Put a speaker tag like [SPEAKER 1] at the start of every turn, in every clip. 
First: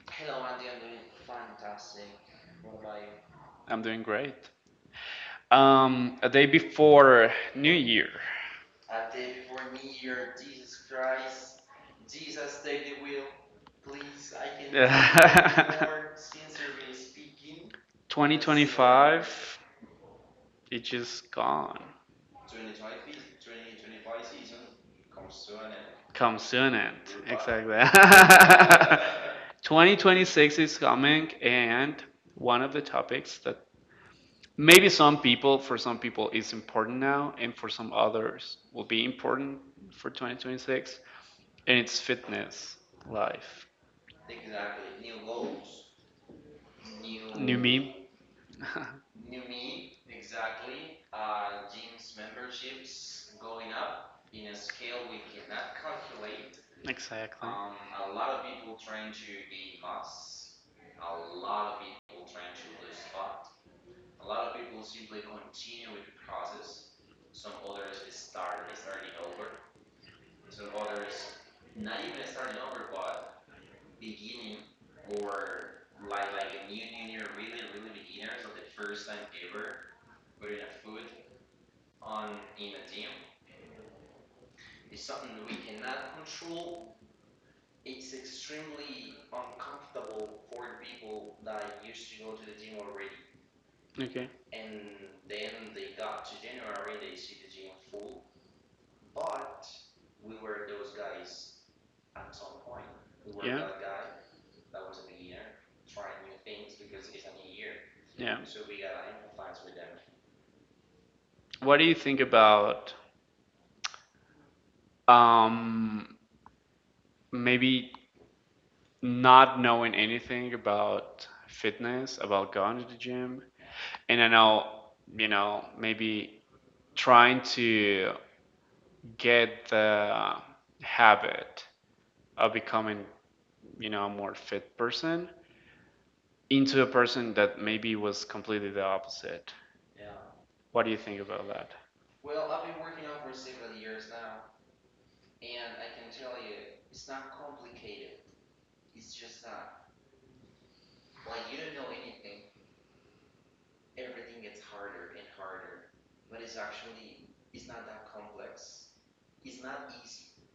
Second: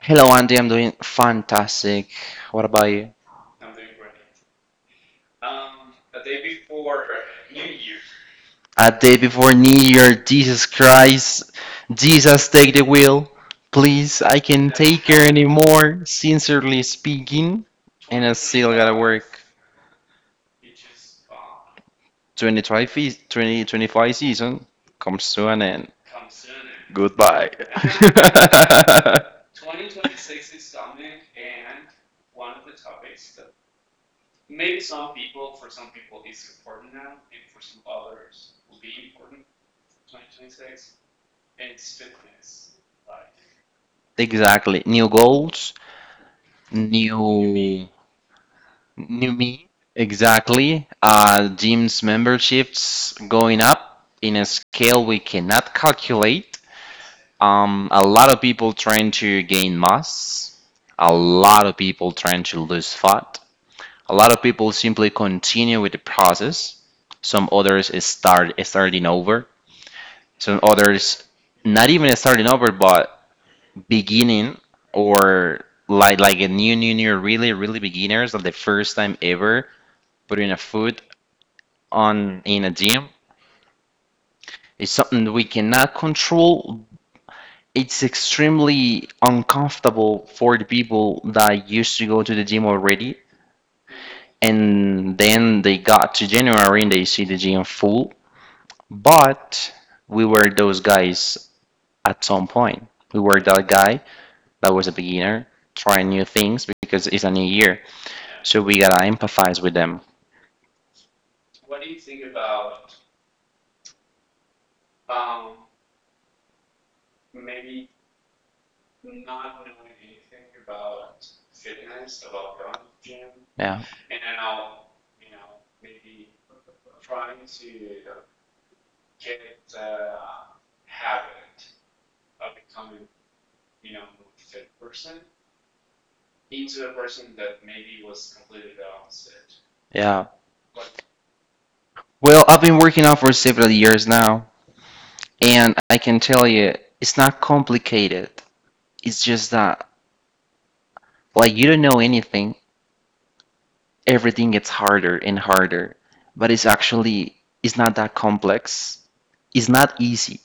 [SPEAKER 1] Hello, Andy. I'm doing fantastic. What about you?
[SPEAKER 2] I'm doing great. A day before New Year,
[SPEAKER 1] A day before New Year. Jesus Christ. Jesus, take the wheel. Please, I can not take care anymore, sincerely speaking. And I still gotta
[SPEAKER 2] 2025,
[SPEAKER 1] work.
[SPEAKER 2] it just gone.
[SPEAKER 1] 2025, season comes to an end.
[SPEAKER 2] Come soon, and
[SPEAKER 1] Goodbye.
[SPEAKER 2] exactly. 2026 is coming, and one of the topics that maybe some people, for some people, is important now, and for some others, will be important for 2026. And it's fitness, life,
[SPEAKER 1] exactly. New goals,
[SPEAKER 2] new
[SPEAKER 1] new
[SPEAKER 2] meme.
[SPEAKER 1] New me, exactly. Gym's memberships going up in a scale we cannot calculate.
[SPEAKER 2] Exactly.
[SPEAKER 1] A lot of people trying to gain mass, a lot of people trying to lose fat, a lot of people simply continue with the process. Some others is starting over. Some others not even starting over, but beginning or like a new really beginners like the first time ever putting a foot on in a gym. It's something that we cannot control. It's extremely uncomfortable for the people that used to go to the gym already,
[SPEAKER 2] Okay.
[SPEAKER 1] and then they got to January and they see the gym full. But we were those guys at some point. We were
[SPEAKER 2] Yeah.
[SPEAKER 1] that guy that was a beginner trying new things because it's a new year.
[SPEAKER 2] Yeah.
[SPEAKER 1] So we gotta empathize with them.
[SPEAKER 2] What do you think about um, maybe not knowing anything about fitness, about going to the gym?
[SPEAKER 1] Yeah.
[SPEAKER 2] And I know, maybe trying to get the habit of becoming more fit person into a person that maybe was completely the opposite.
[SPEAKER 1] Yeah.
[SPEAKER 2] What do you think about that?
[SPEAKER 1] Well, I've been working out for several years now. And I can tell you, it's not complicated. It's just that, like, you don't know anything, everything gets harder and harder. But it's actually, it's not that complex. It's not easy.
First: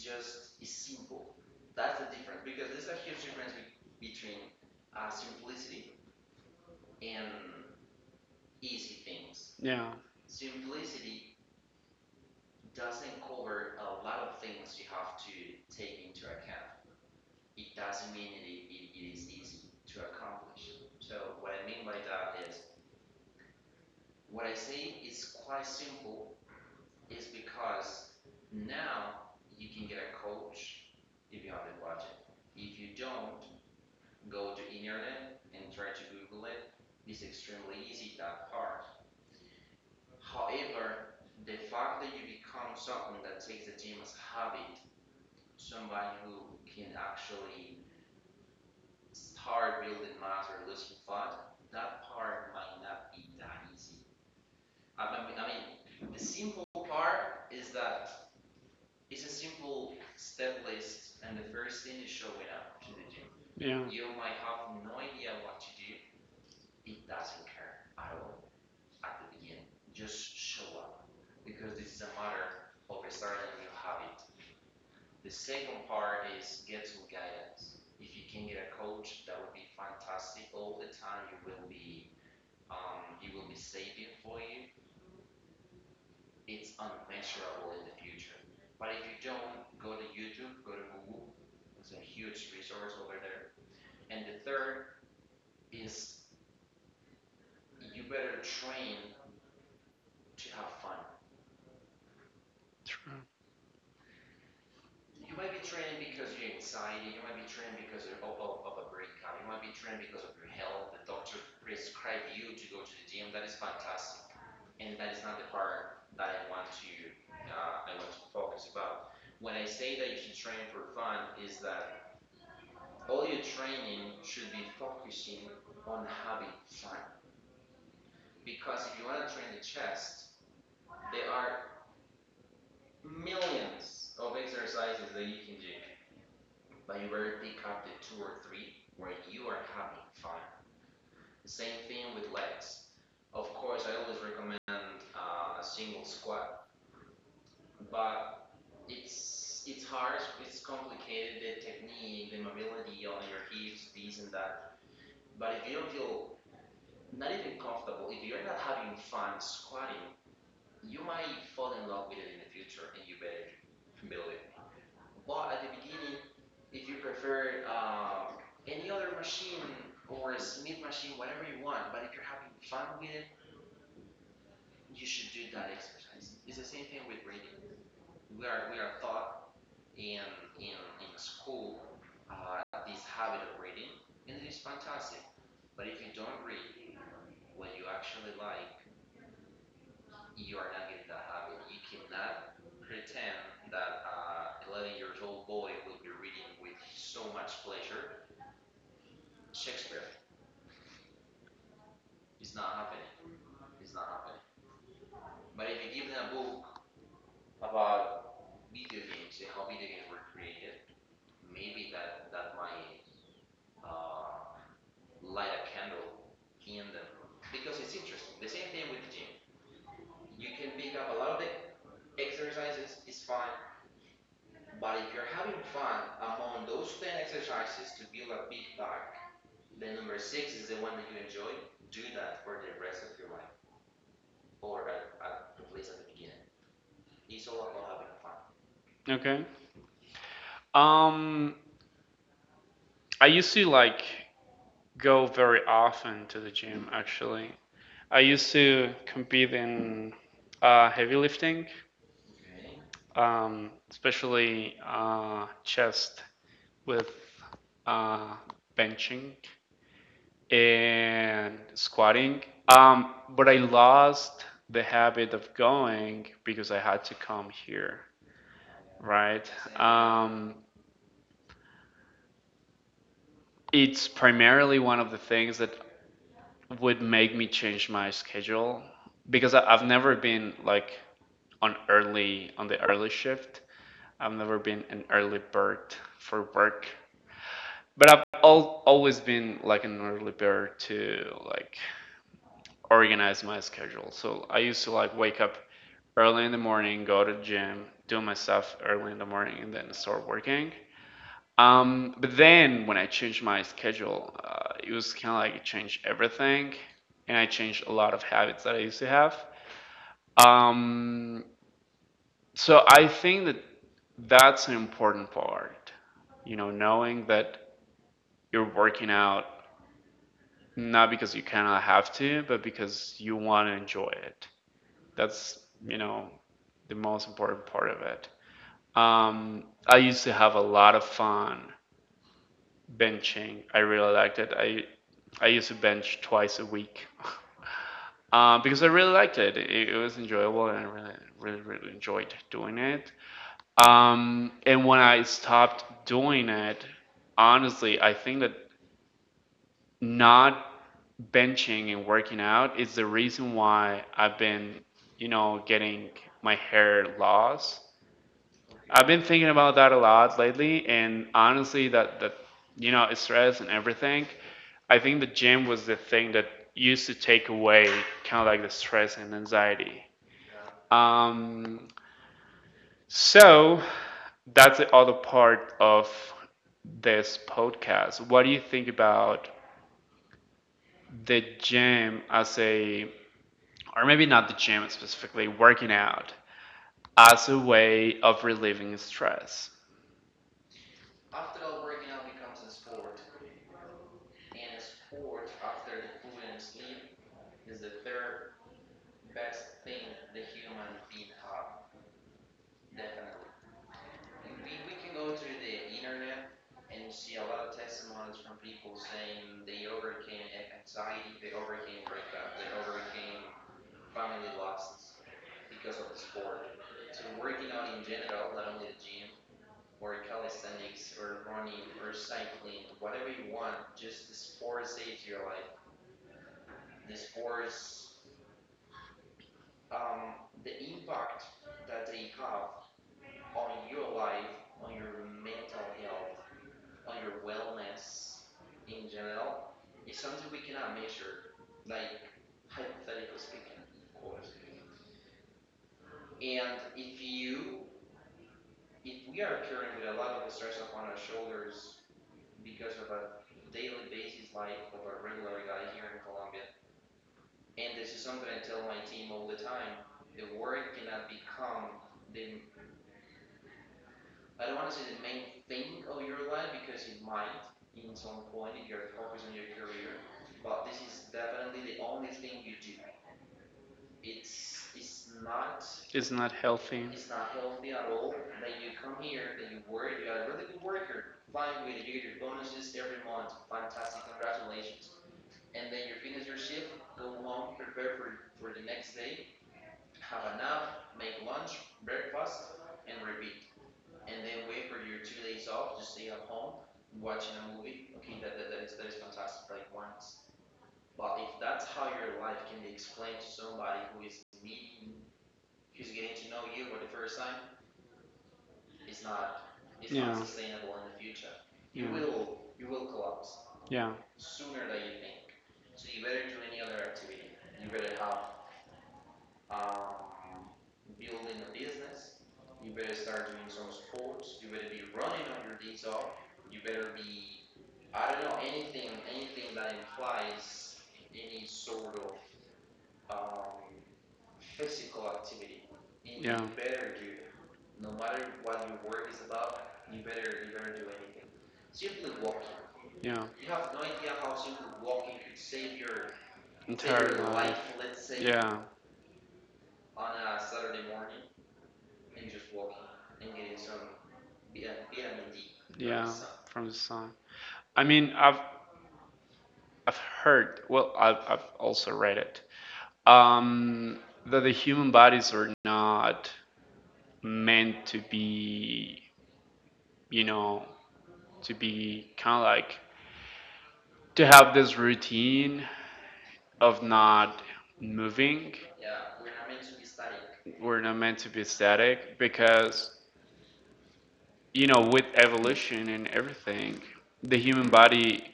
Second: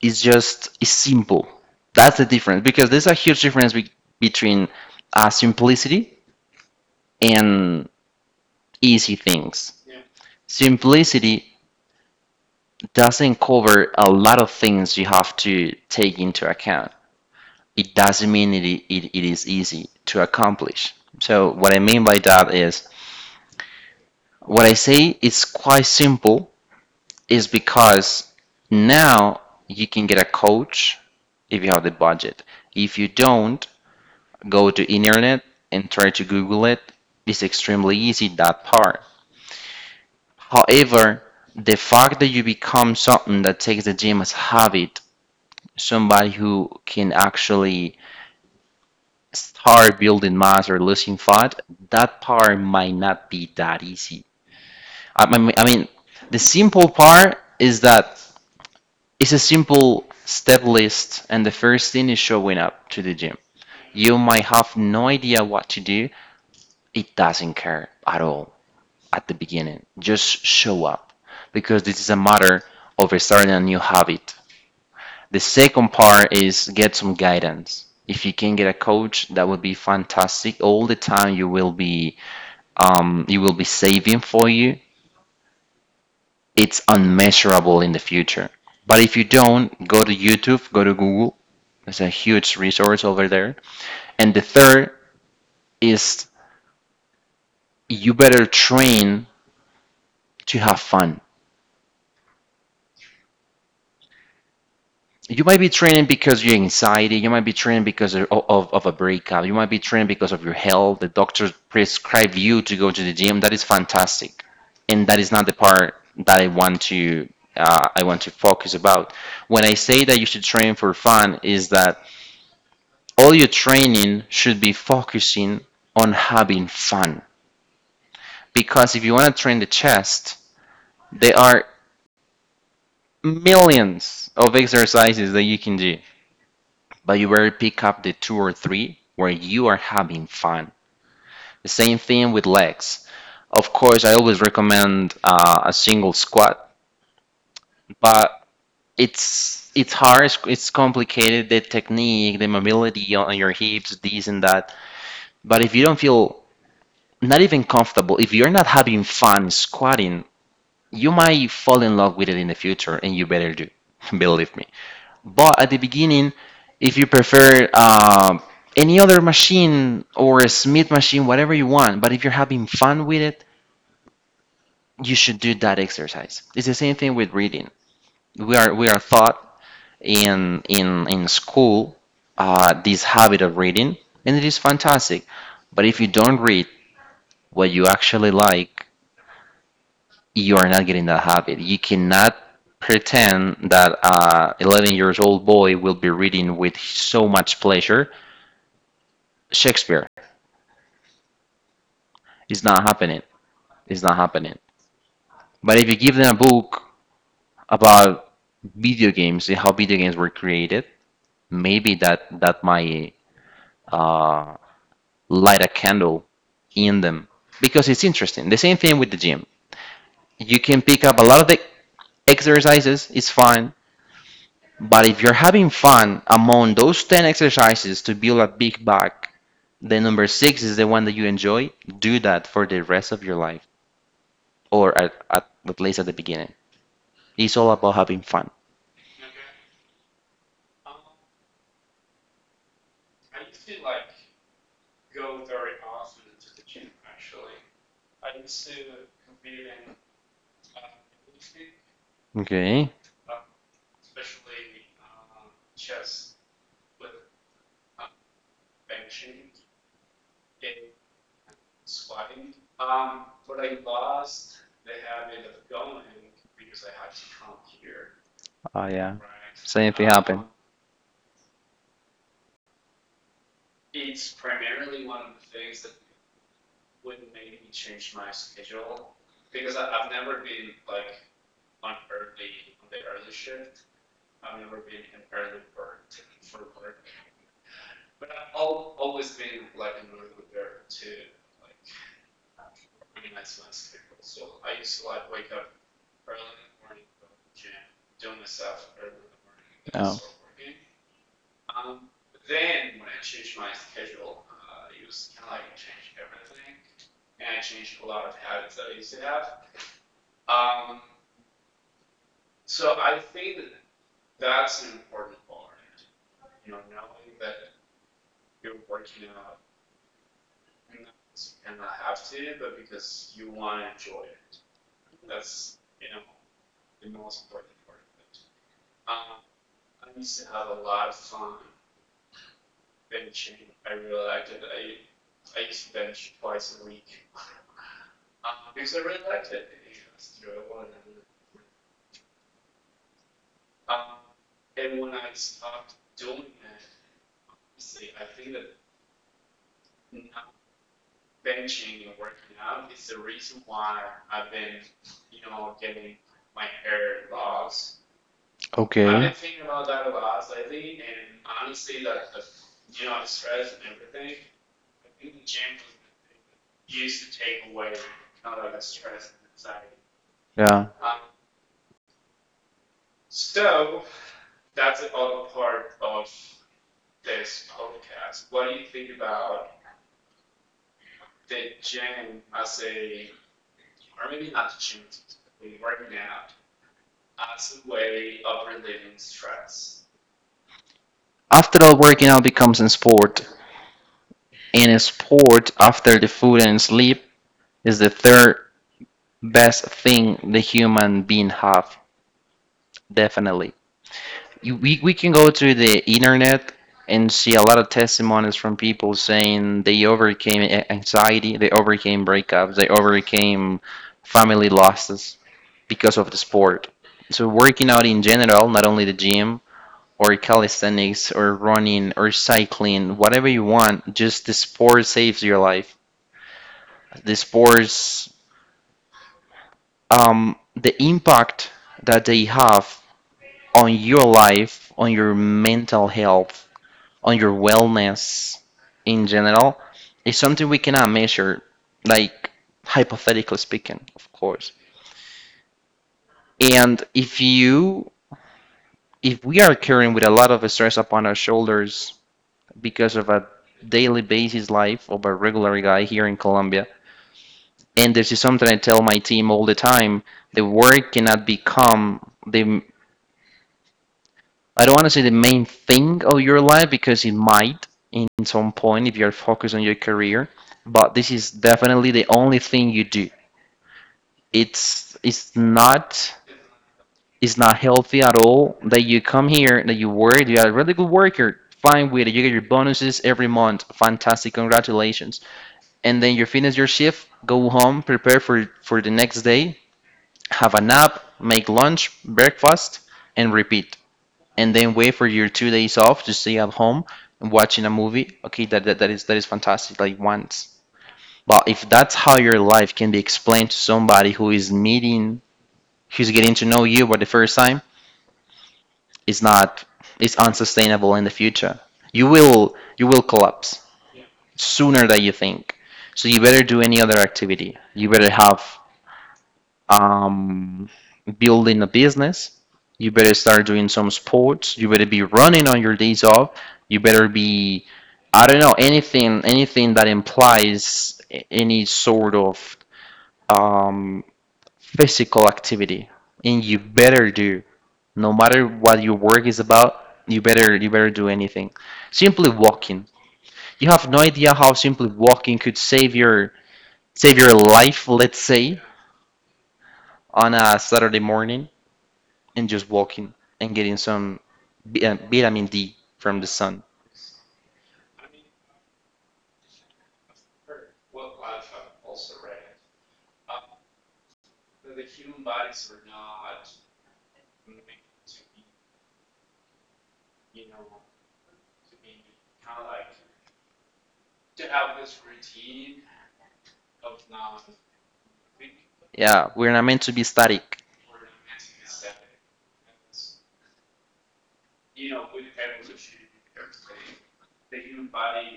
[SPEAKER 1] It's just, it's simple. That's the difference because there's a huge difference between simplicity and easy things.
[SPEAKER 2] Yeah,
[SPEAKER 1] Simplicity doesn't cover a lot of things you have to take into account. It doesn't mean it is easy to accomplish. So, what I mean by that is, what I say is quite simple is because now you can get a coach if you have the budget. If you don't, go to internet and try to Google it. It's extremely easy, that part. However, the fact that you become something that takes the gym as a habit, somebody who can actually start building mass or losing fat, that part might not be that easy. I mean, the simple part is that it's a simple step list, and the first thing is showing up to the gym.
[SPEAKER 2] yeah,
[SPEAKER 1] You might have no idea what to do, it doesn't care at all at the beginning. Just show up because this is a matter of starting a new habit. The second part is get some guidance. If you can get a coach, that would be fantastic. All the time you will be saving for you, it's unmeasurable in the future. But if you don't, go to YouTube, go to Google. There's a huge resource over there. And the third is you better train to have fun.
[SPEAKER 2] true.
[SPEAKER 1] You might be training because of your anxiety. You might be training because of a breakup. You might be training because of your health. The doctor prescribe you to go to the gym. That is fantastic. And that is not the part that I want to focus about. When I say that you should train for fun is that all your training should be focusing on having fun. Because if you want to train the chest there are millions of exercises that you can do, but you better pick up the two or three where you are having fun. The same thing with legs. Of course, I always recommend a single squat, but it's hard, it's complicated, the technique, the mobility on your hips, this and that. But if you don't feel not even comfortable, if you're not having fun squatting, you might fall in love with it in the future, and you better do, believe me. But at the beginning, if you prefer any other machine or a Smith machine, whatever you want, but if you're having fun with it, you should do that exercise. It's the same thing with reading. We are taught in school this habit of reading, and it is fantastic. But if you don't read what you actually like, you are not getting that habit. You cannot pretend that 11 years old boy will be reading with so much pleasure Shakespeare. It's not happening. It's not happening. But if you give them a book about video games and how video games were created, maybe that might uh, light a candle in them because it's interesting. The same thing with the gym. You can pick up a lot of the exercises. It's fine. But if you're having fun among those 10 exercises to build a big back, the number six is the one that you enjoy. Do that for the rest of your life, or at least at the beginning. It's all about having fun.
[SPEAKER 2] Okay. Um, I used to like go very often to the gym actually. I used to compete in heavy lifting,
[SPEAKER 1] Okay.
[SPEAKER 2] especially chest with uh, benching and squatting. But I lost the habit of going because I had to come here,
[SPEAKER 1] Oh yeah.
[SPEAKER 2] right?
[SPEAKER 1] Same thing it happened.
[SPEAKER 2] Um, it's primarily one of the things that would make me change my schedule because I have never been like on the early shift. I've never been an early bird for work, but I've always been like an early bird to like organize my schedule. So I used to like wake up early in the morning, go to the gym, do my stuff early in the morning, and then
[SPEAKER 1] Oh.
[SPEAKER 2] start working. But then when I changed my schedule, it was kind of like it changed everything, and I changed a lot of habits that I used to have. Um, so I think that that's an important part, knowing that you're working out not because you kind of have to, but because you want to enjoy it. That's, you know, the most important part of it. I used to have a lot of fun benching. I really liked it. I used to bench twice a week. Because I really liked it. It was enjoyable, and I really, really, really enjoyed doing it. And when I stopped doing it, honestly, I think that not benching and working out is the reason why I've been getting my hair loss.
[SPEAKER 1] I've
[SPEAKER 2] I've
[SPEAKER 1] Okay.
[SPEAKER 2] been thinking about that a lot lately, and honestly, that, you know, stress and everything. I think the gym was the thing that used to take away kind of like the stress and anxiety.
[SPEAKER 1] Yeah.
[SPEAKER 2] Um, so that's the other part of this podcast. What do you think about the gym as a, or maybe not the gym specifically, working out as a way of relieving stress?
[SPEAKER 1] After all, working out becomes in sport. And in sport, after the food and sleep, is the third best thing the human being have. Definitely. We can go to the internet and see a lot of testimonies from people saying they overcame anxiety, they overcame breakups, they overcame family losses because of the sport. So working out in general, not only the gym or calisthenics or running or cycling, whatever you want, just the sport saves your life. The sports, the impact that they have on your life, on your mental health, on your wellness in general is something we cannot measure, like hypothetically speaking, of course. And if we are carrying with a lot of stress upon our shoulders because of a daily basis life of a regular guy here in Colombia, and this is something I tell my team all the time, the work cannot become the I don't want to say the main thing of your life because it might in some point if you're focused on your career, but this is definitely the only thing you do. It's not.
[SPEAKER 2] It's not healthy.
[SPEAKER 1] It's not healthy at all that you come here, that you work, you are a really good worker, fine with it, you get your bonuses every month, fantastic, congratulations. And then you finish your shift, go home, prepare for the next day, have a nap, make lunch, breakfast, and repeat and then wait for your 2 days off to stay at home and watching a movie. Okay, that is fantastic. Like once, but if that's how your life can be explained to somebody who is meeting, who's getting to know you for the first time, it's not, it's
[SPEAKER 2] Yeah.
[SPEAKER 1] unsustainable in the future.
[SPEAKER 2] Yeah,
[SPEAKER 1] You will collapse
[SPEAKER 2] yeah,
[SPEAKER 1] sooner than you think. So you better do any other activity. You better have um, building a business. You better start doing some sports. You better be running on your days off. You better be, I don't know, anything that implies any sort of um, physical activity. And
[SPEAKER 2] yeah.
[SPEAKER 1] you better do, no matter what your work is about. You better do anything. Simply walking.
[SPEAKER 2] Yeah. Better.
[SPEAKER 1] You have no idea how simply walking could save your save
[SPEAKER 2] Entire
[SPEAKER 1] your
[SPEAKER 2] life.
[SPEAKER 1] life. Let's say
[SPEAKER 2] Yeah,
[SPEAKER 1] on a Saturday morning and just walking and getting some vitamin D
[SPEAKER 2] yeah.
[SPEAKER 1] from the sun.
[SPEAKER 2] From the sun. I mean, I've heard. Well, I've also read it. Um, that the human bodies are not meant you know, to be kind of like to have this routine of not moving.
[SPEAKER 1] Yeah, we're not meant to be static.
[SPEAKER 2] We're not meant to be static because, with evolution and everything, the human body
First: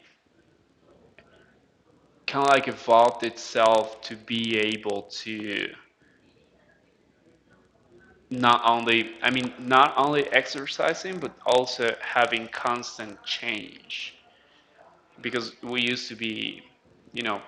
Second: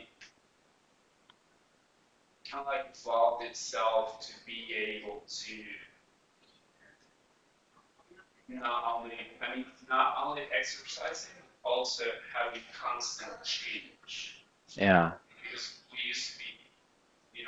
[SPEAKER 2] kind of like evolved itself to be able to not only exercising, but also having constant change,
[SPEAKER 1] Yeah.
[SPEAKER 2] because we used to be, you know,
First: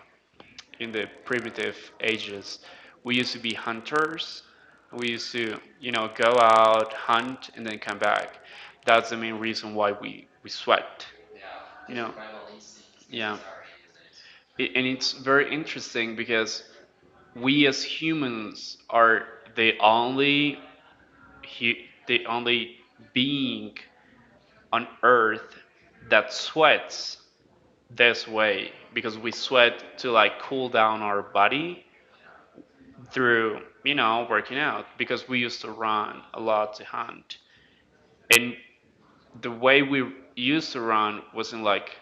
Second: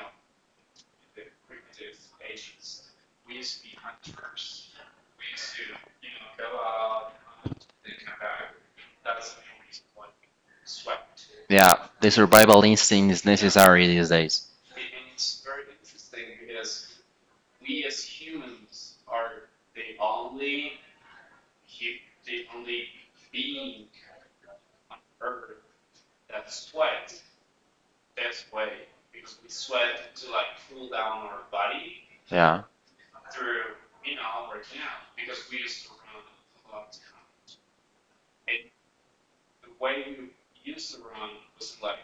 [SPEAKER 2] in the primitive ages. We used to be hunters. We used to, go out, hunt, and then come back. That's the main reason why we sweat,
[SPEAKER 1] Yeah,
[SPEAKER 2] you
[SPEAKER 1] the
[SPEAKER 2] know.
[SPEAKER 1] survival instinct is
[SPEAKER 2] Yeah.
[SPEAKER 1] necessary these days.
[SPEAKER 2] And it's very interesting because we as humans are the only he the only being on earth that sweats this way, because we sweat to like cool down our body
[SPEAKER 1] Yeah.
[SPEAKER 2] through working out, because we used to run a lot to hunt. And the way we used to run wasn't like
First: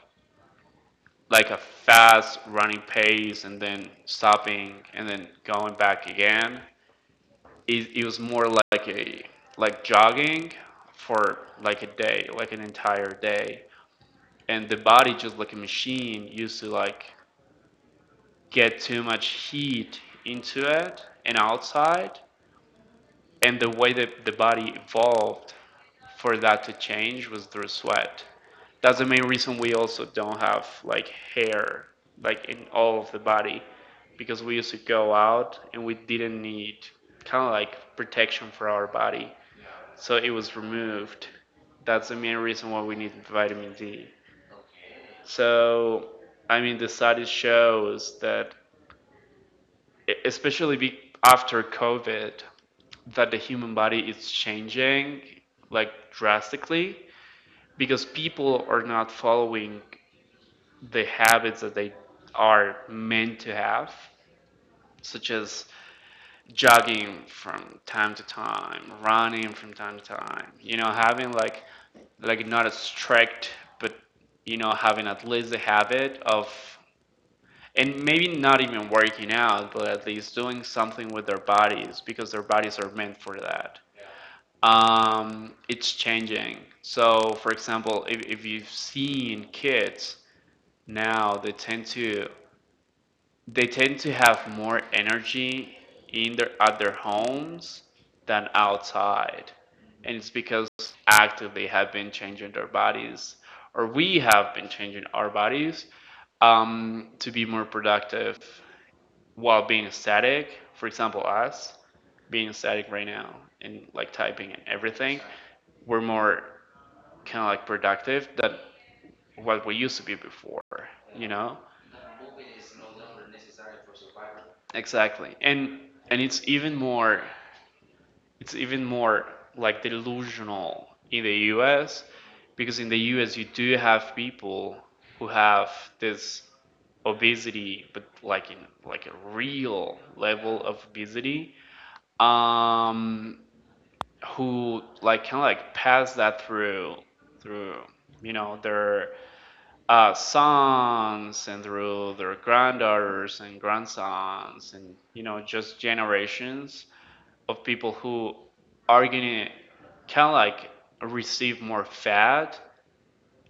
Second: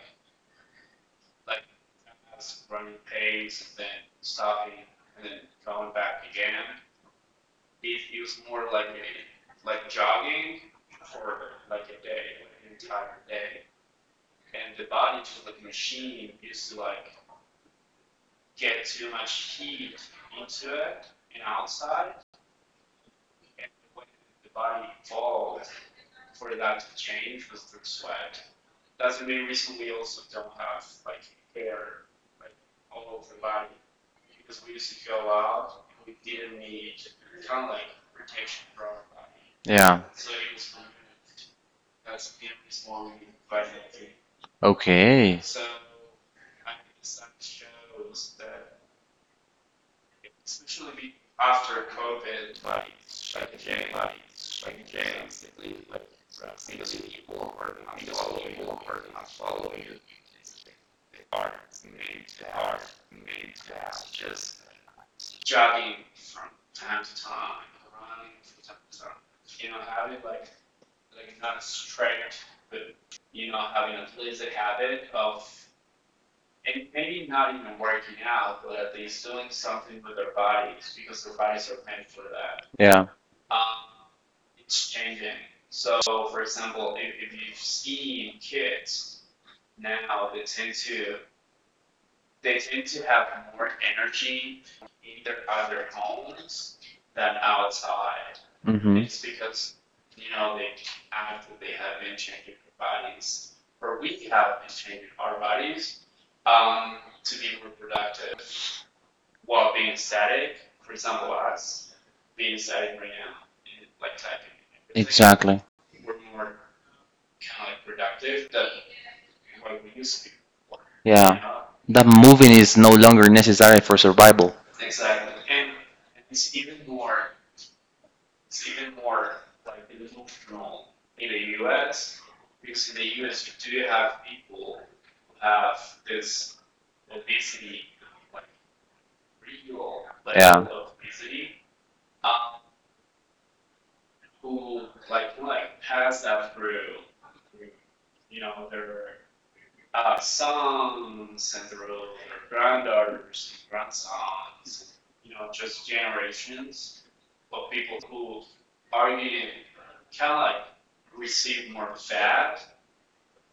[SPEAKER 2] a fast running pace and then stopping and then going back again. It was more like a like jogging for like a day, like an entire day. And the body, just like a machine, used to like get too much heat into it and outside, and the way that the body evolved for that to change was through sweat. That's the main reason we also don't have like hair like in all of the body, because we used to go out and we didn't need kind of like protection for our body.
[SPEAKER 1] Yeah.
[SPEAKER 2] So it was removed. That's the main reason why we need vitamin D.
[SPEAKER 1] Okay.
[SPEAKER 2] So I mean the study shows that especially be after COVID, that the human body is changing like drastically, because people are not following the habits that they are meant to have, such as jogging from time to time, running from time to time, having like not a strict, but having at least the habit of, and maybe not even working out, but at least doing something with their bodies, because their bodies are
[SPEAKER 1] Yeah.
[SPEAKER 2] meant for that. It's changing. So, for example, if you've seen kids now, they tend to have more energy in their at their homes than
[SPEAKER 1] Mm-hmm.
[SPEAKER 2] outside, and it's because actively have been changing their bodies, or we have been changing our bodies to be more productive while being static. For example, us being static right now and like typing and everything,
[SPEAKER 1] Exactly.
[SPEAKER 2] we're more kind of like productive than what we used to be before, you know?
[SPEAKER 1] Yeah. That moving is no longer necessary for survival.
[SPEAKER 2] Exactly. And it's even more like delusional in the US, because in the US you do have people who have this obesity, but like in like a real level
[SPEAKER 1] Yeah.
[SPEAKER 2] of obesity, um who like kind of like pass that through their sons, and through their granddaughters and grandsons, and just generations of people who are gonna kind of like receive more fat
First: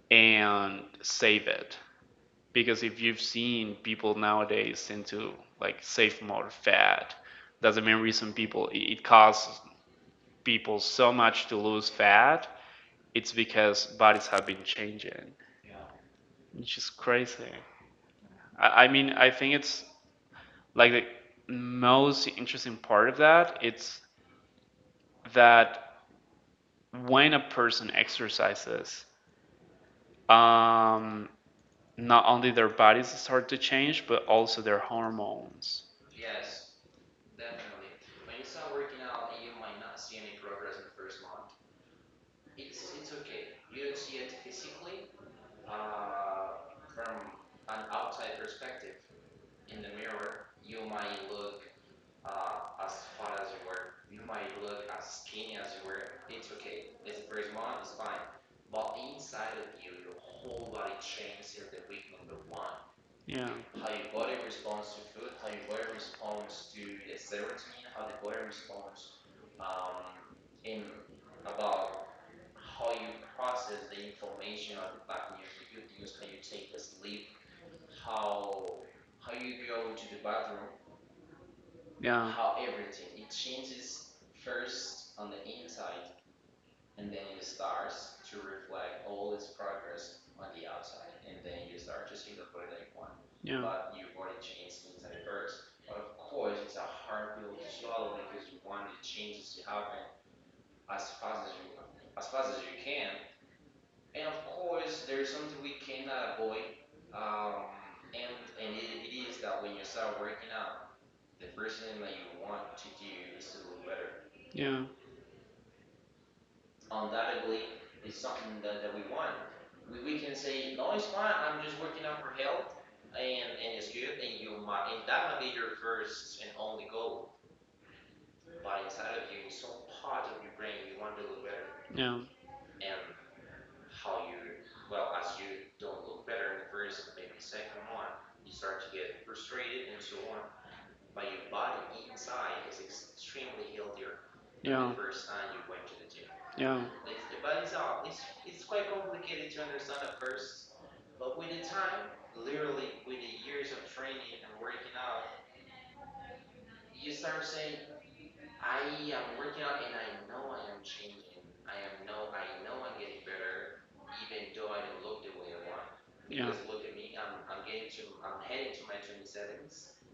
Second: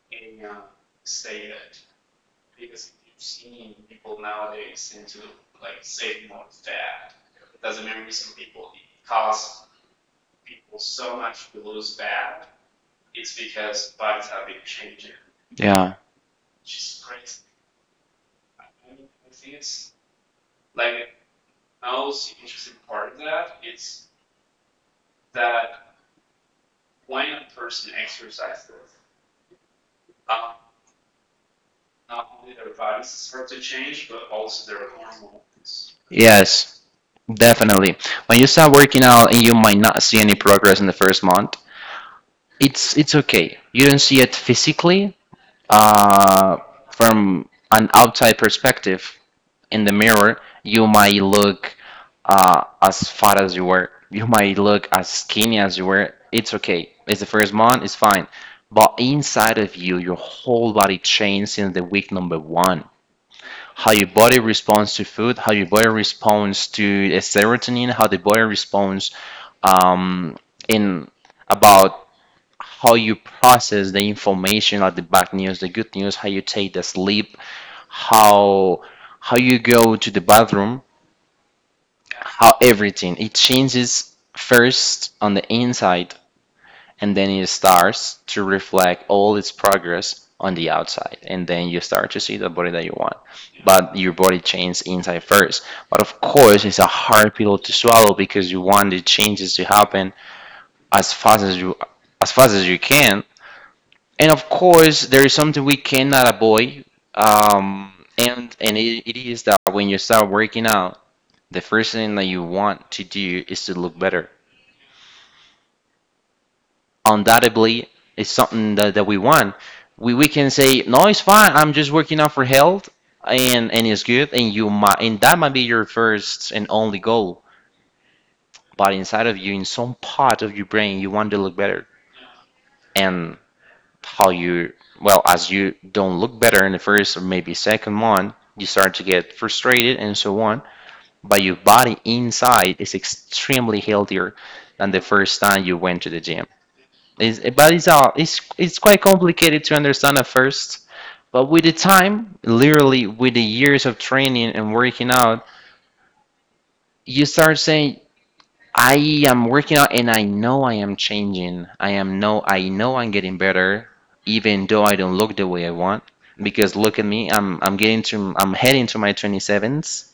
[SPEAKER 2] and save it. Because if you've seen people nowadays into like save more fat, that's the main reason people, it costs people so much to lose fat, it's because bodies have been changing,
[SPEAKER 1] Yeah.
[SPEAKER 2] which is crazy. I mean, I think it's like the most interesting part of that. It's that when a person exercises, um, not only their bodies start to change, but also their hormones.
[SPEAKER 1] Yes, definitely. When you start working out and you might not see any progress in the first month. It's okay. You don't see it physically. Uh, from an outside perspective in the mirror, you might look as fat as you were. You might look as skinny as you were. It's okay. It's the first month. It's fine. But inside of you, your whole body changed since the week number one.
[SPEAKER 2] Yeah,
[SPEAKER 1] How your body responds to food, how your body responds to serotonin, how the body responds um, in about how you process the information, like the bad news, the good news, how you take the sleep, how how you go to the bathroom,
[SPEAKER 2] yeah,
[SPEAKER 1] how everything it changes first on the inside, and then it starts to reflect all its progress on the outside, and then you start to see the body that you want,
[SPEAKER 2] yeah,
[SPEAKER 1] but your body changes inside first. But of course it's a hard pill to swallow because you want the changes to happen as fast as you as fast as you can. And of course, there is something we cannot avoid, and it is that when you start working out, the first thing that you want to do is to look better.
[SPEAKER 2] yeah,
[SPEAKER 1] Undoubtedly, it's something that we want. We can say, no, it's fine. I'm just working out for health, and it's good. And you might, and that might be your first and only goal. But inside of you, in some part of your brain, you want to look better.
[SPEAKER 2] yeah,
[SPEAKER 1] And how you well as you don't look better in the first or maybe second one, you start to get frustrated and so on, but your body inside is extremely healthier than
[SPEAKER 2] yeah,
[SPEAKER 1] the first
[SPEAKER 2] the
[SPEAKER 1] time you went to the gym.
[SPEAKER 2] yeah.
[SPEAKER 1] It's, but it's all it's it's quite complicated to understand at first, but with the time, literally with the years of training and working out, you start saying, "I am working out and I know I am changing. I am no I know I'm getting better even though I don't look the way I want,
[SPEAKER 2] Yeah.
[SPEAKER 1] because look at me, I'm getting to, I'm heading to my 27s,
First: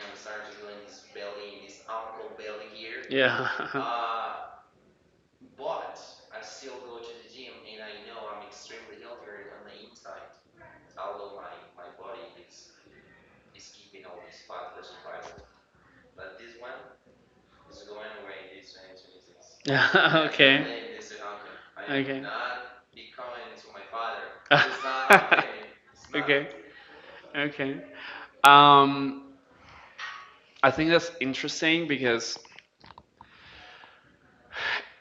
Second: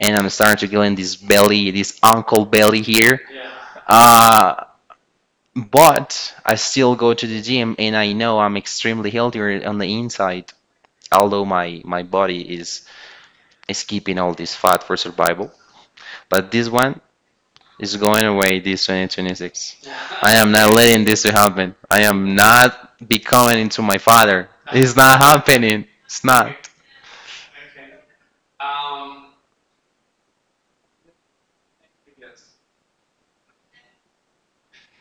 [SPEAKER 1] and I'm starting to get in this belly, this uncle belly here."
[SPEAKER 2] Yeah.
[SPEAKER 1] Uh but I still go to the gym and I know I'm extremely healthier on the inside, although my body is keeping all this fat for survival. But this one, it's going away this 2026. I am not
[SPEAKER 2] okay.
[SPEAKER 1] letting this to happen. I am
[SPEAKER 2] Okay. am
[SPEAKER 1] not becoming into my father. It's not happening. It's
[SPEAKER 2] Okay.
[SPEAKER 1] not.
[SPEAKER 2] Okay. Um, I think that's interesting, because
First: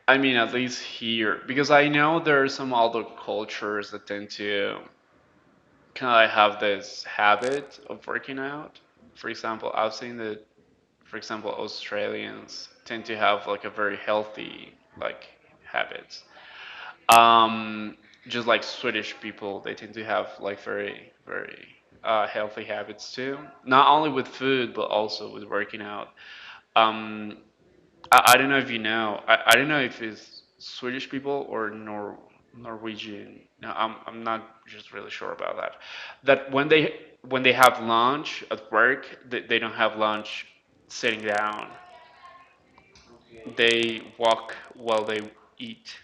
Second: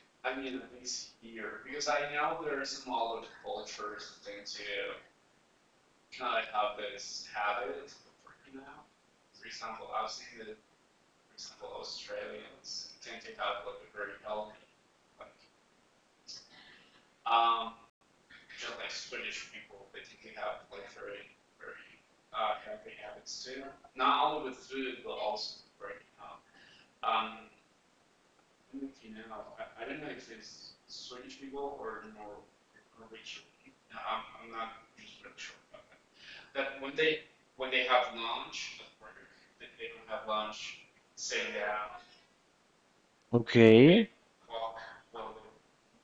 [SPEAKER 2] I mean, at least here, because I know there are some other cultures that tend to kind of have this habit of working out. For example, I've seen that, for example, Australians tend to have like a very healthy like habits. Um, just like Swedish people, they tend to have like very very healthy habits too. Not only with food, but also with working out. Um, I don't know if you know. I don't know if it's Swedish people or Norwegian. No, I'm not just really sure about that. That when they have lunch at work, they don't have lunch sitting down.
[SPEAKER 1] Okay.
[SPEAKER 2] They walk while they eat.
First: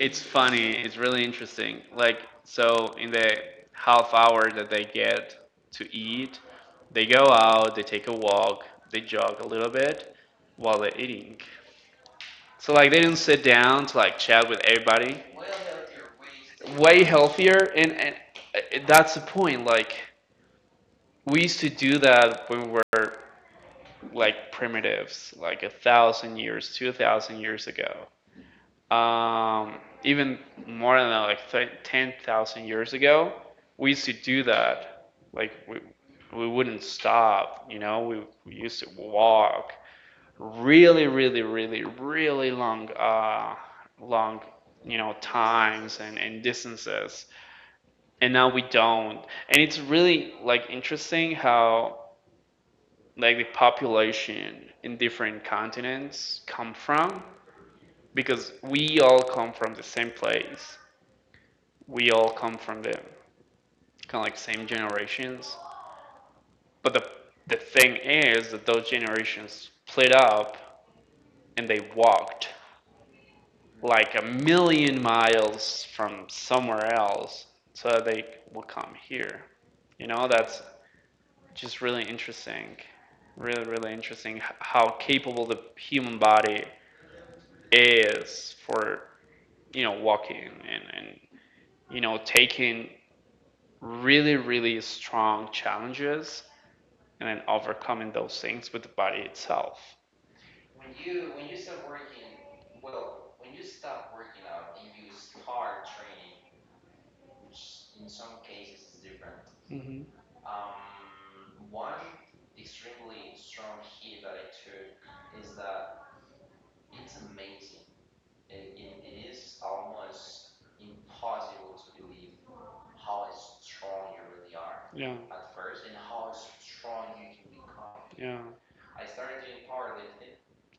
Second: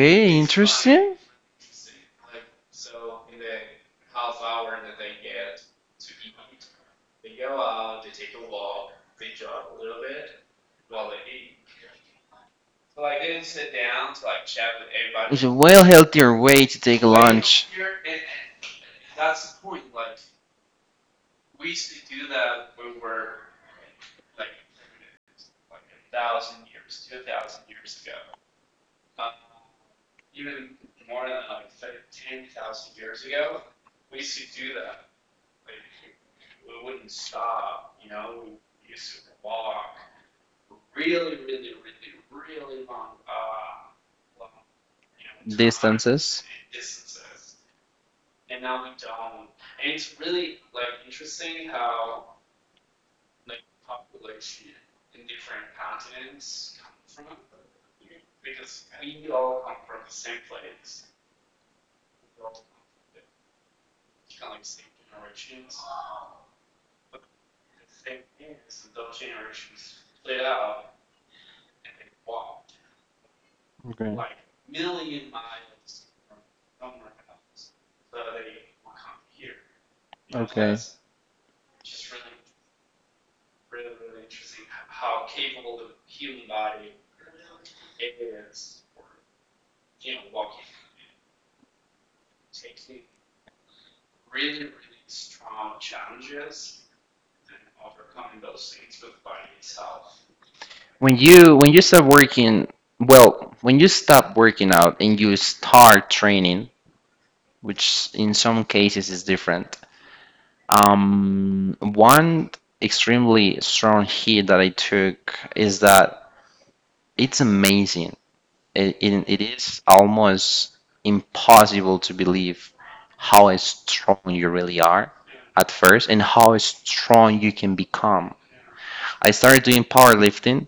[SPEAKER 2] It's funny. It's
[SPEAKER 1] interesting.
[SPEAKER 2] really interesting. Like so, in the half hour that they get to eat, they go out, they take a walk, they jog a little bit while they're eating. So like they didn't sit down to like chat with everybody.
[SPEAKER 1] It's a well healthier way to take
[SPEAKER 2] Way
[SPEAKER 1] lunch.
[SPEAKER 2] healthier, and, that's the point. Like we used to do that when we were like primitives, like 1,000 years, 2,000 years ago. Even more than that, like 10,000 years ago, we used to do that. Like we wouldn't stop, we used to walk really, really, really, really long, times and
[SPEAKER 1] Distances.
[SPEAKER 2] distances. And now we don't. And it's really like interesting how like the population in different continents come from, because we all come from the same place, we all come from the kind of like same generations. But the thing is that those generations split up and they walked like a million miles from somewhere else so that they will come here. That's just really interesting. Really, really interesting how capable the human body is for, walking and taking really, really strong challenges, and then overcoming those things with the body itself.
[SPEAKER 1] When you stop working, well, when you stop working out and you start training, which in some cases is different,
[SPEAKER 2] Hmm.
[SPEAKER 1] One extremely strong hit that I took is that it's amazing. It is almost impossible to believe how strong you really
[SPEAKER 2] Yeah,
[SPEAKER 1] are at first, and how strong you can
[SPEAKER 2] yeah.
[SPEAKER 1] become. I started doing powerlifting,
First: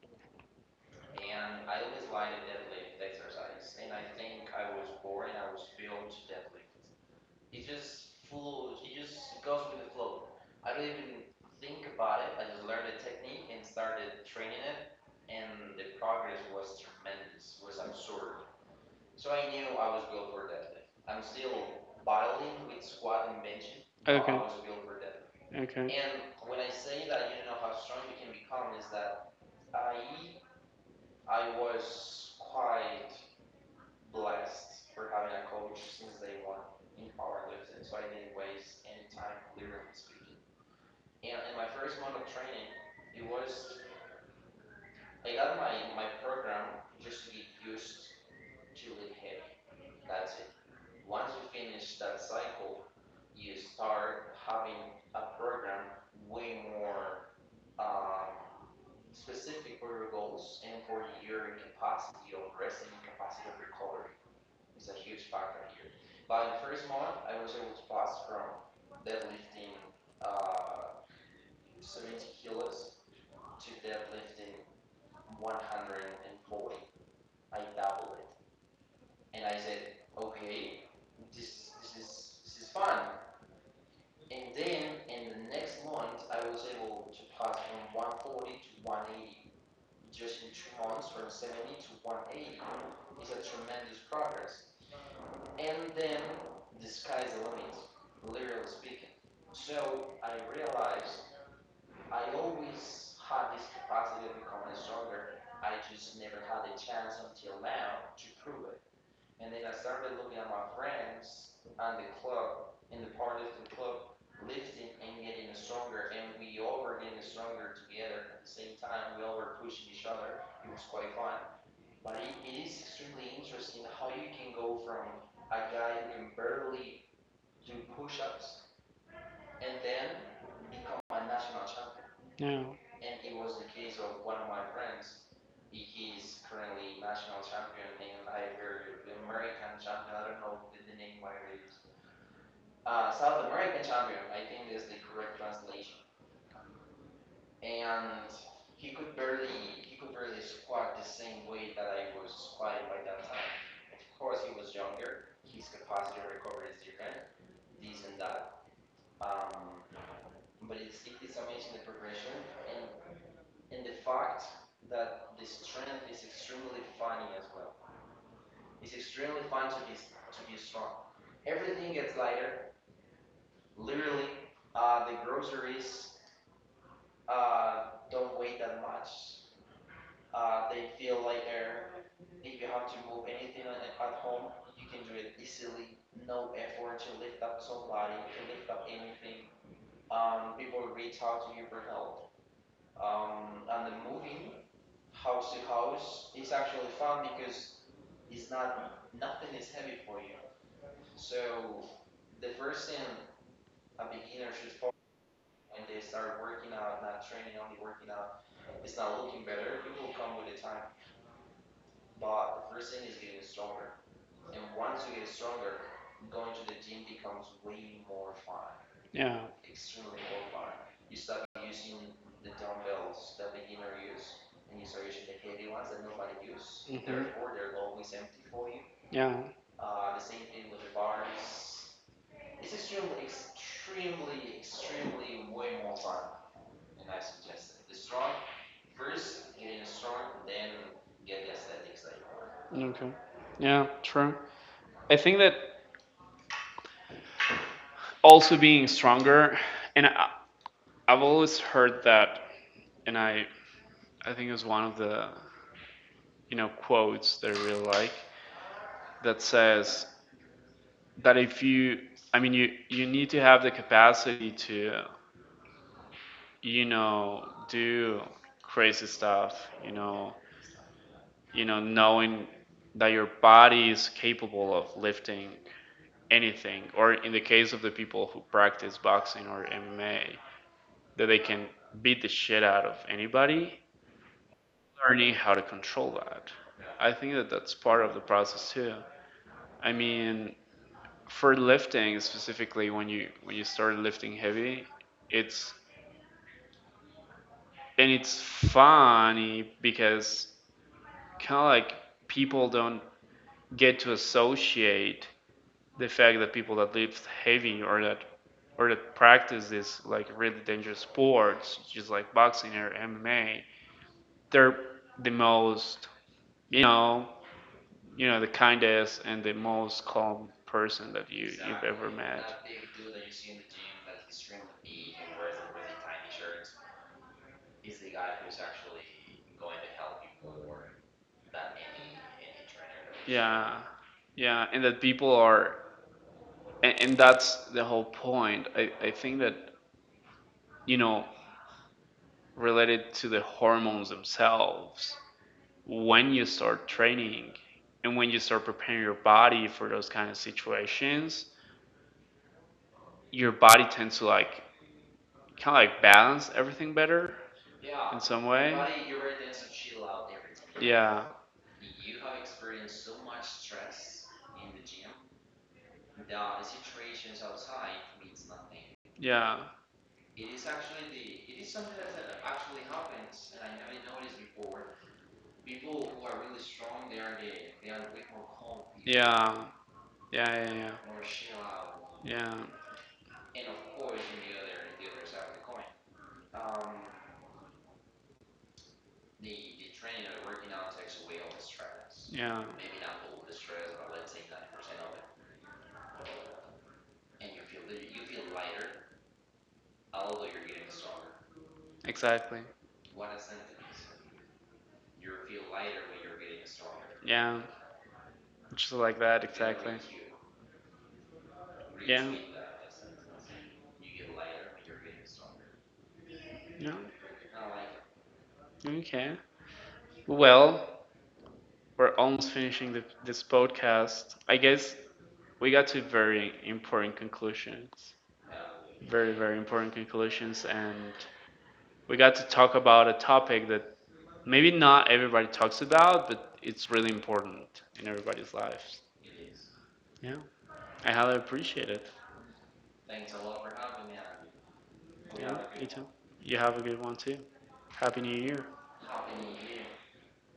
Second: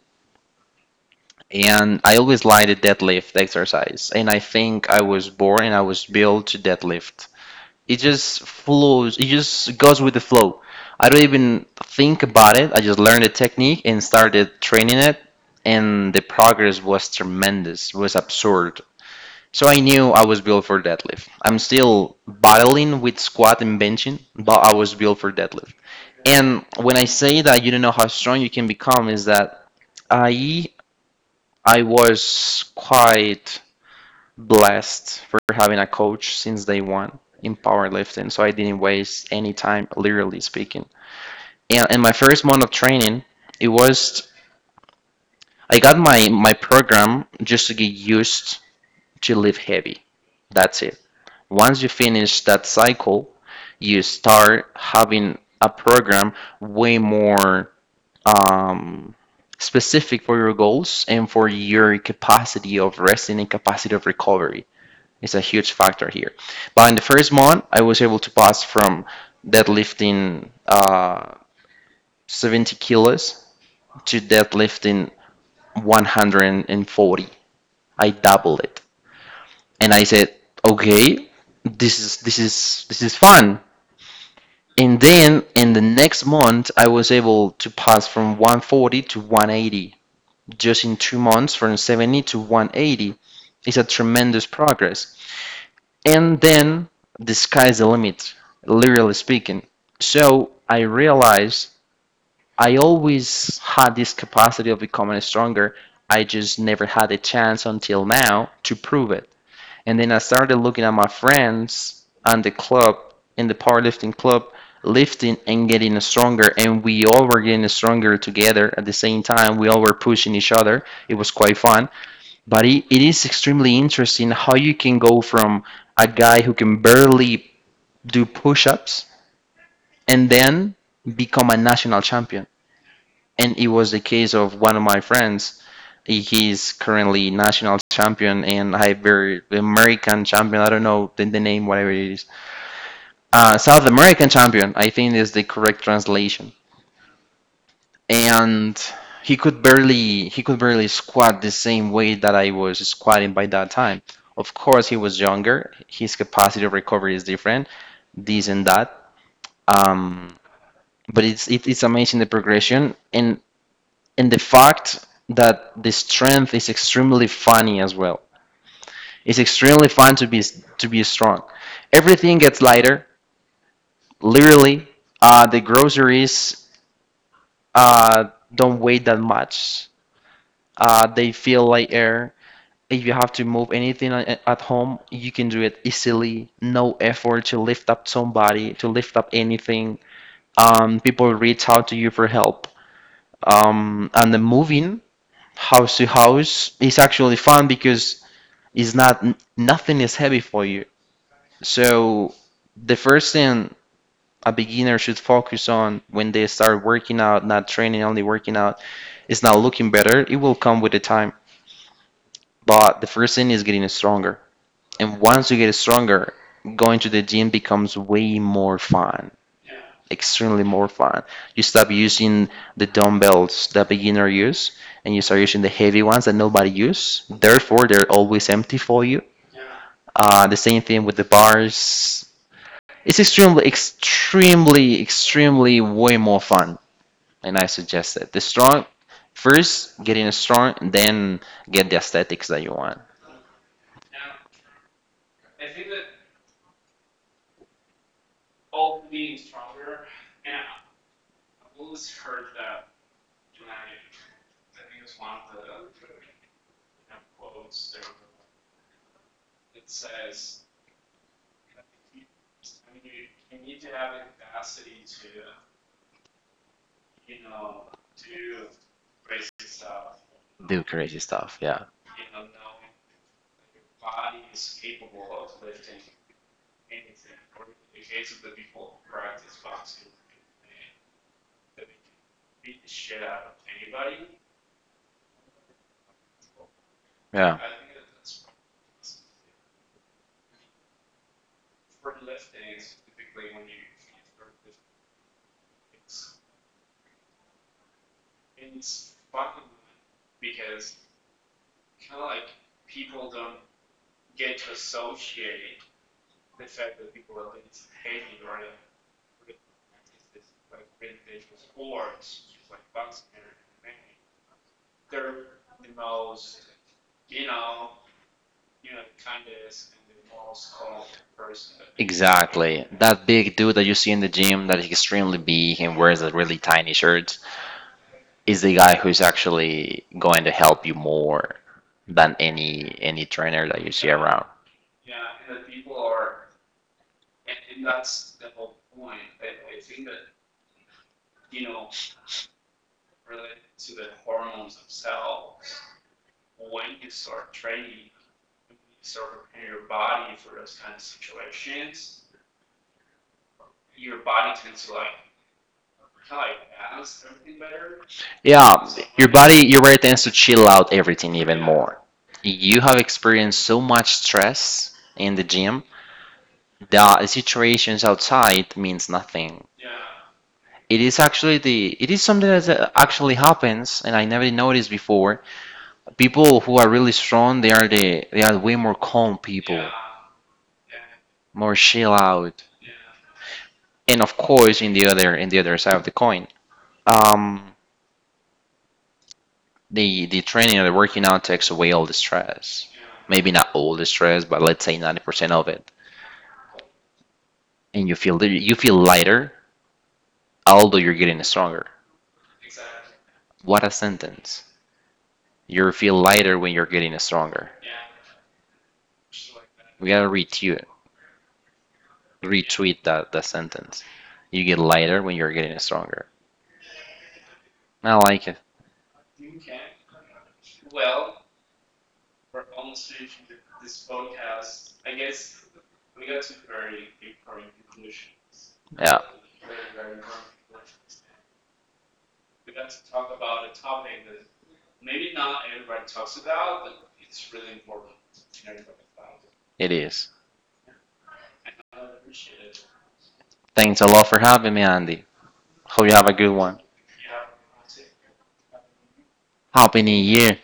[SPEAKER 1] and I always liked the deadlift exercise, and I think I was born and I was built to deadlift. It just flows. It just goes with the flow. I don't even think about it. I just learned the technique and started training it, and the progress was tremendous. It was absurd. So I knew I was built for deadlift. I'm still battling with squat and benching,
[SPEAKER 2] That.
[SPEAKER 1] but I was built for deadlift.
[SPEAKER 2] Okay.
[SPEAKER 1] And when I say that you don't know how strong you can become, is that I I was quite blessed for having a coach since day one in powerlifting, so I didn't waste any time, literally speaking. And in my first month of training, it was, I got my program just to get used to lift heavy. That's it. Once you finish that cycle, you start having a program way more, um, specific for your goals and for your capacity of resting and capacity of recovery. It's a huge factor here. But in the first month, I was able to pass from deadlifting 70 kilos to deadlifting 140. I doubled it, and I said, "Okay, this is fun." And then in the next month, I was able to pass from 140 to 180. Just in 2 months, from 70 to 180, it's a tremendous progress. And then the sky's the limit, literally speaking. So I realized I always had this capacity of becoming stronger. I just never had a chance until now to prove it. And then I started looking at my friends and the club, in the powerlifting club, lifting and getting stronger. And we all were getting stronger together at the same time. We all were pushing each other. It was quite fun. But it is extremely interesting how you can go from a guy who can barely do push ups and then become a national champion.
[SPEAKER 2] Yeah,
[SPEAKER 1] And it was the case of one of my friends. He's currently national champion, and I American champion. I don't know the name, whatever it is. South American champion, I think is the correct translation. And he could barely squat the same way that I was squatting by that time. Of course, he was younger. His capacity of recovery is different, this and that. Um, but it's amazing the progression, and the fact that the strength is extremely funny as well. It's extremely fun to be strong. Everything gets lighter, literally. The groceries uh, don't weigh that much. They feel like air. If you have to move anything at home, you can do it easily. No effort to lift up somebody, to lift up anything. People reach out to you for help. And the moving house to house is actually fun because it's not, nothing is heavy for you. So the first thing a beginner should focus on when they start working out, not training, only working out, is not looking better. It will come with the time. But the first thing is getting stronger. And once you get stronger, going to the gym becomes way more fun,
[SPEAKER 2] yeah.
[SPEAKER 1] extremely more fun. You stop using the dumbbells that beginner use, and you start using the heavy ones that nobody use.
[SPEAKER 2] Mhm.
[SPEAKER 1] Therefore, they're always empty for you.
[SPEAKER 2] Yeah.
[SPEAKER 1] The same thing with the bars. It's extremely, extremely, extremely way more fun, and I suggest it. The strong, first getting strong, and then get the aesthetics that you want.
[SPEAKER 2] Okay. Yeah, true. I think that also being stronger, and I've always heard that, and I think it was one of the quotes that I really like, that says that if you I mean you need to have the capacity to do crazy stuff,
[SPEAKER 1] Do crazy stuff. Yeah,
[SPEAKER 2] knowing that your body is capable of lifting anything, or in the case of the people who practice boxing or MMA, that they can beat the shit out of anybody, learning how to control that. I think that
[SPEAKER 1] yeah.
[SPEAKER 2] that's part of the process too. I mean, for lifting specifically, when you start lifting heavy, it's and it's funny because kind of like people don't get to associate the fact that people that lift heavy, or that practice this like really dangerous sports just like boxing or MMA, they're the most you know the kindest and the most calm person that you, exactly, you've ever met.
[SPEAKER 1] Exactly. That big dude that you see in the gym that is extremely big and wears a really tiny shirt is the guy who's actually going to help you more than any trainer
[SPEAKER 2] Yeah,
[SPEAKER 1] that you see around.
[SPEAKER 2] yeah, and that people are, and, that's the whole point. I think that, you know, related to the hormones themselves, when you start training and when you start preparing your body for those kind of situations, your body tends to like kind of like balance everything better in some way.
[SPEAKER 1] Yeah, your body tends to chill out
[SPEAKER 2] Yeah,
[SPEAKER 1] everything even more. You have experienced so much stress in the gym that the situations outside means
[SPEAKER 2] yeah,
[SPEAKER 1] nothing. It is actually the it is something that actually happens, and I never noticed before, people who are really strong,
[SPEAKER 2] they,
[SPEAKER 1] they are way more calm
[SPEAKER 2] yeah,
[SPEAKER 1] people, yeah.
[SPEAKER 2] yeah, yeah,
[SPEAKER 1] More chill
[SPEAKER 2] yeah, yeah,
[SPEAKER 1] out. And of course, in the other side of the coin, um the training or the working out takes away all the
[SPEAKER 2] yeah,
[SPEAKER 1] stress, maybe not all the stress but let's say 90% of it, and you feel lighter although you're getting stronger.
[SPEAKER 2] exactly.
[SPEAKER 1] What a sentence. You feel lighter when you're getting
[SPEAKER 2] Yeah,
[SPEAKER 1] stronger.
[SPEAKER 2] just like that, exactly.
[SPEAKER 1] We gotta retweet,
[SPEAKER 2] Yeah.
[SPEAKER 1] retweet that that sentence. You get lighter when you're getting stronger.
[SPEAKER 2] Yeah.
[SPEAKER 1] I like it.
[SPEAKER 2] Okay. Well, we're almost finishing this podcast. I guess we got to very important conclusions,
[SPEAKER 1] Yeah,
[SPEAKER 2] very very important conclusions, and we got to talk about a topic that maybe not everybody talks about, but it's really important in everybody's lives.
[SPEAKER 1] it is.
[SPEAKER 2] Yeah, I highly appreciate it.
[SPEAKER 1] Thanks a lot for having me, Andy.
[SPEAKER 2] Yeah, you
[SPEAKER 1] Hope
[SPEAKER 2] too.
[SPEAKER 1] you have a good
[SPEAKER 2] You
[SPEAKER 1] one.
[SPEAKER 2] have a good one too. Happy New Year.
[SPEAKER 1] Happy New Year.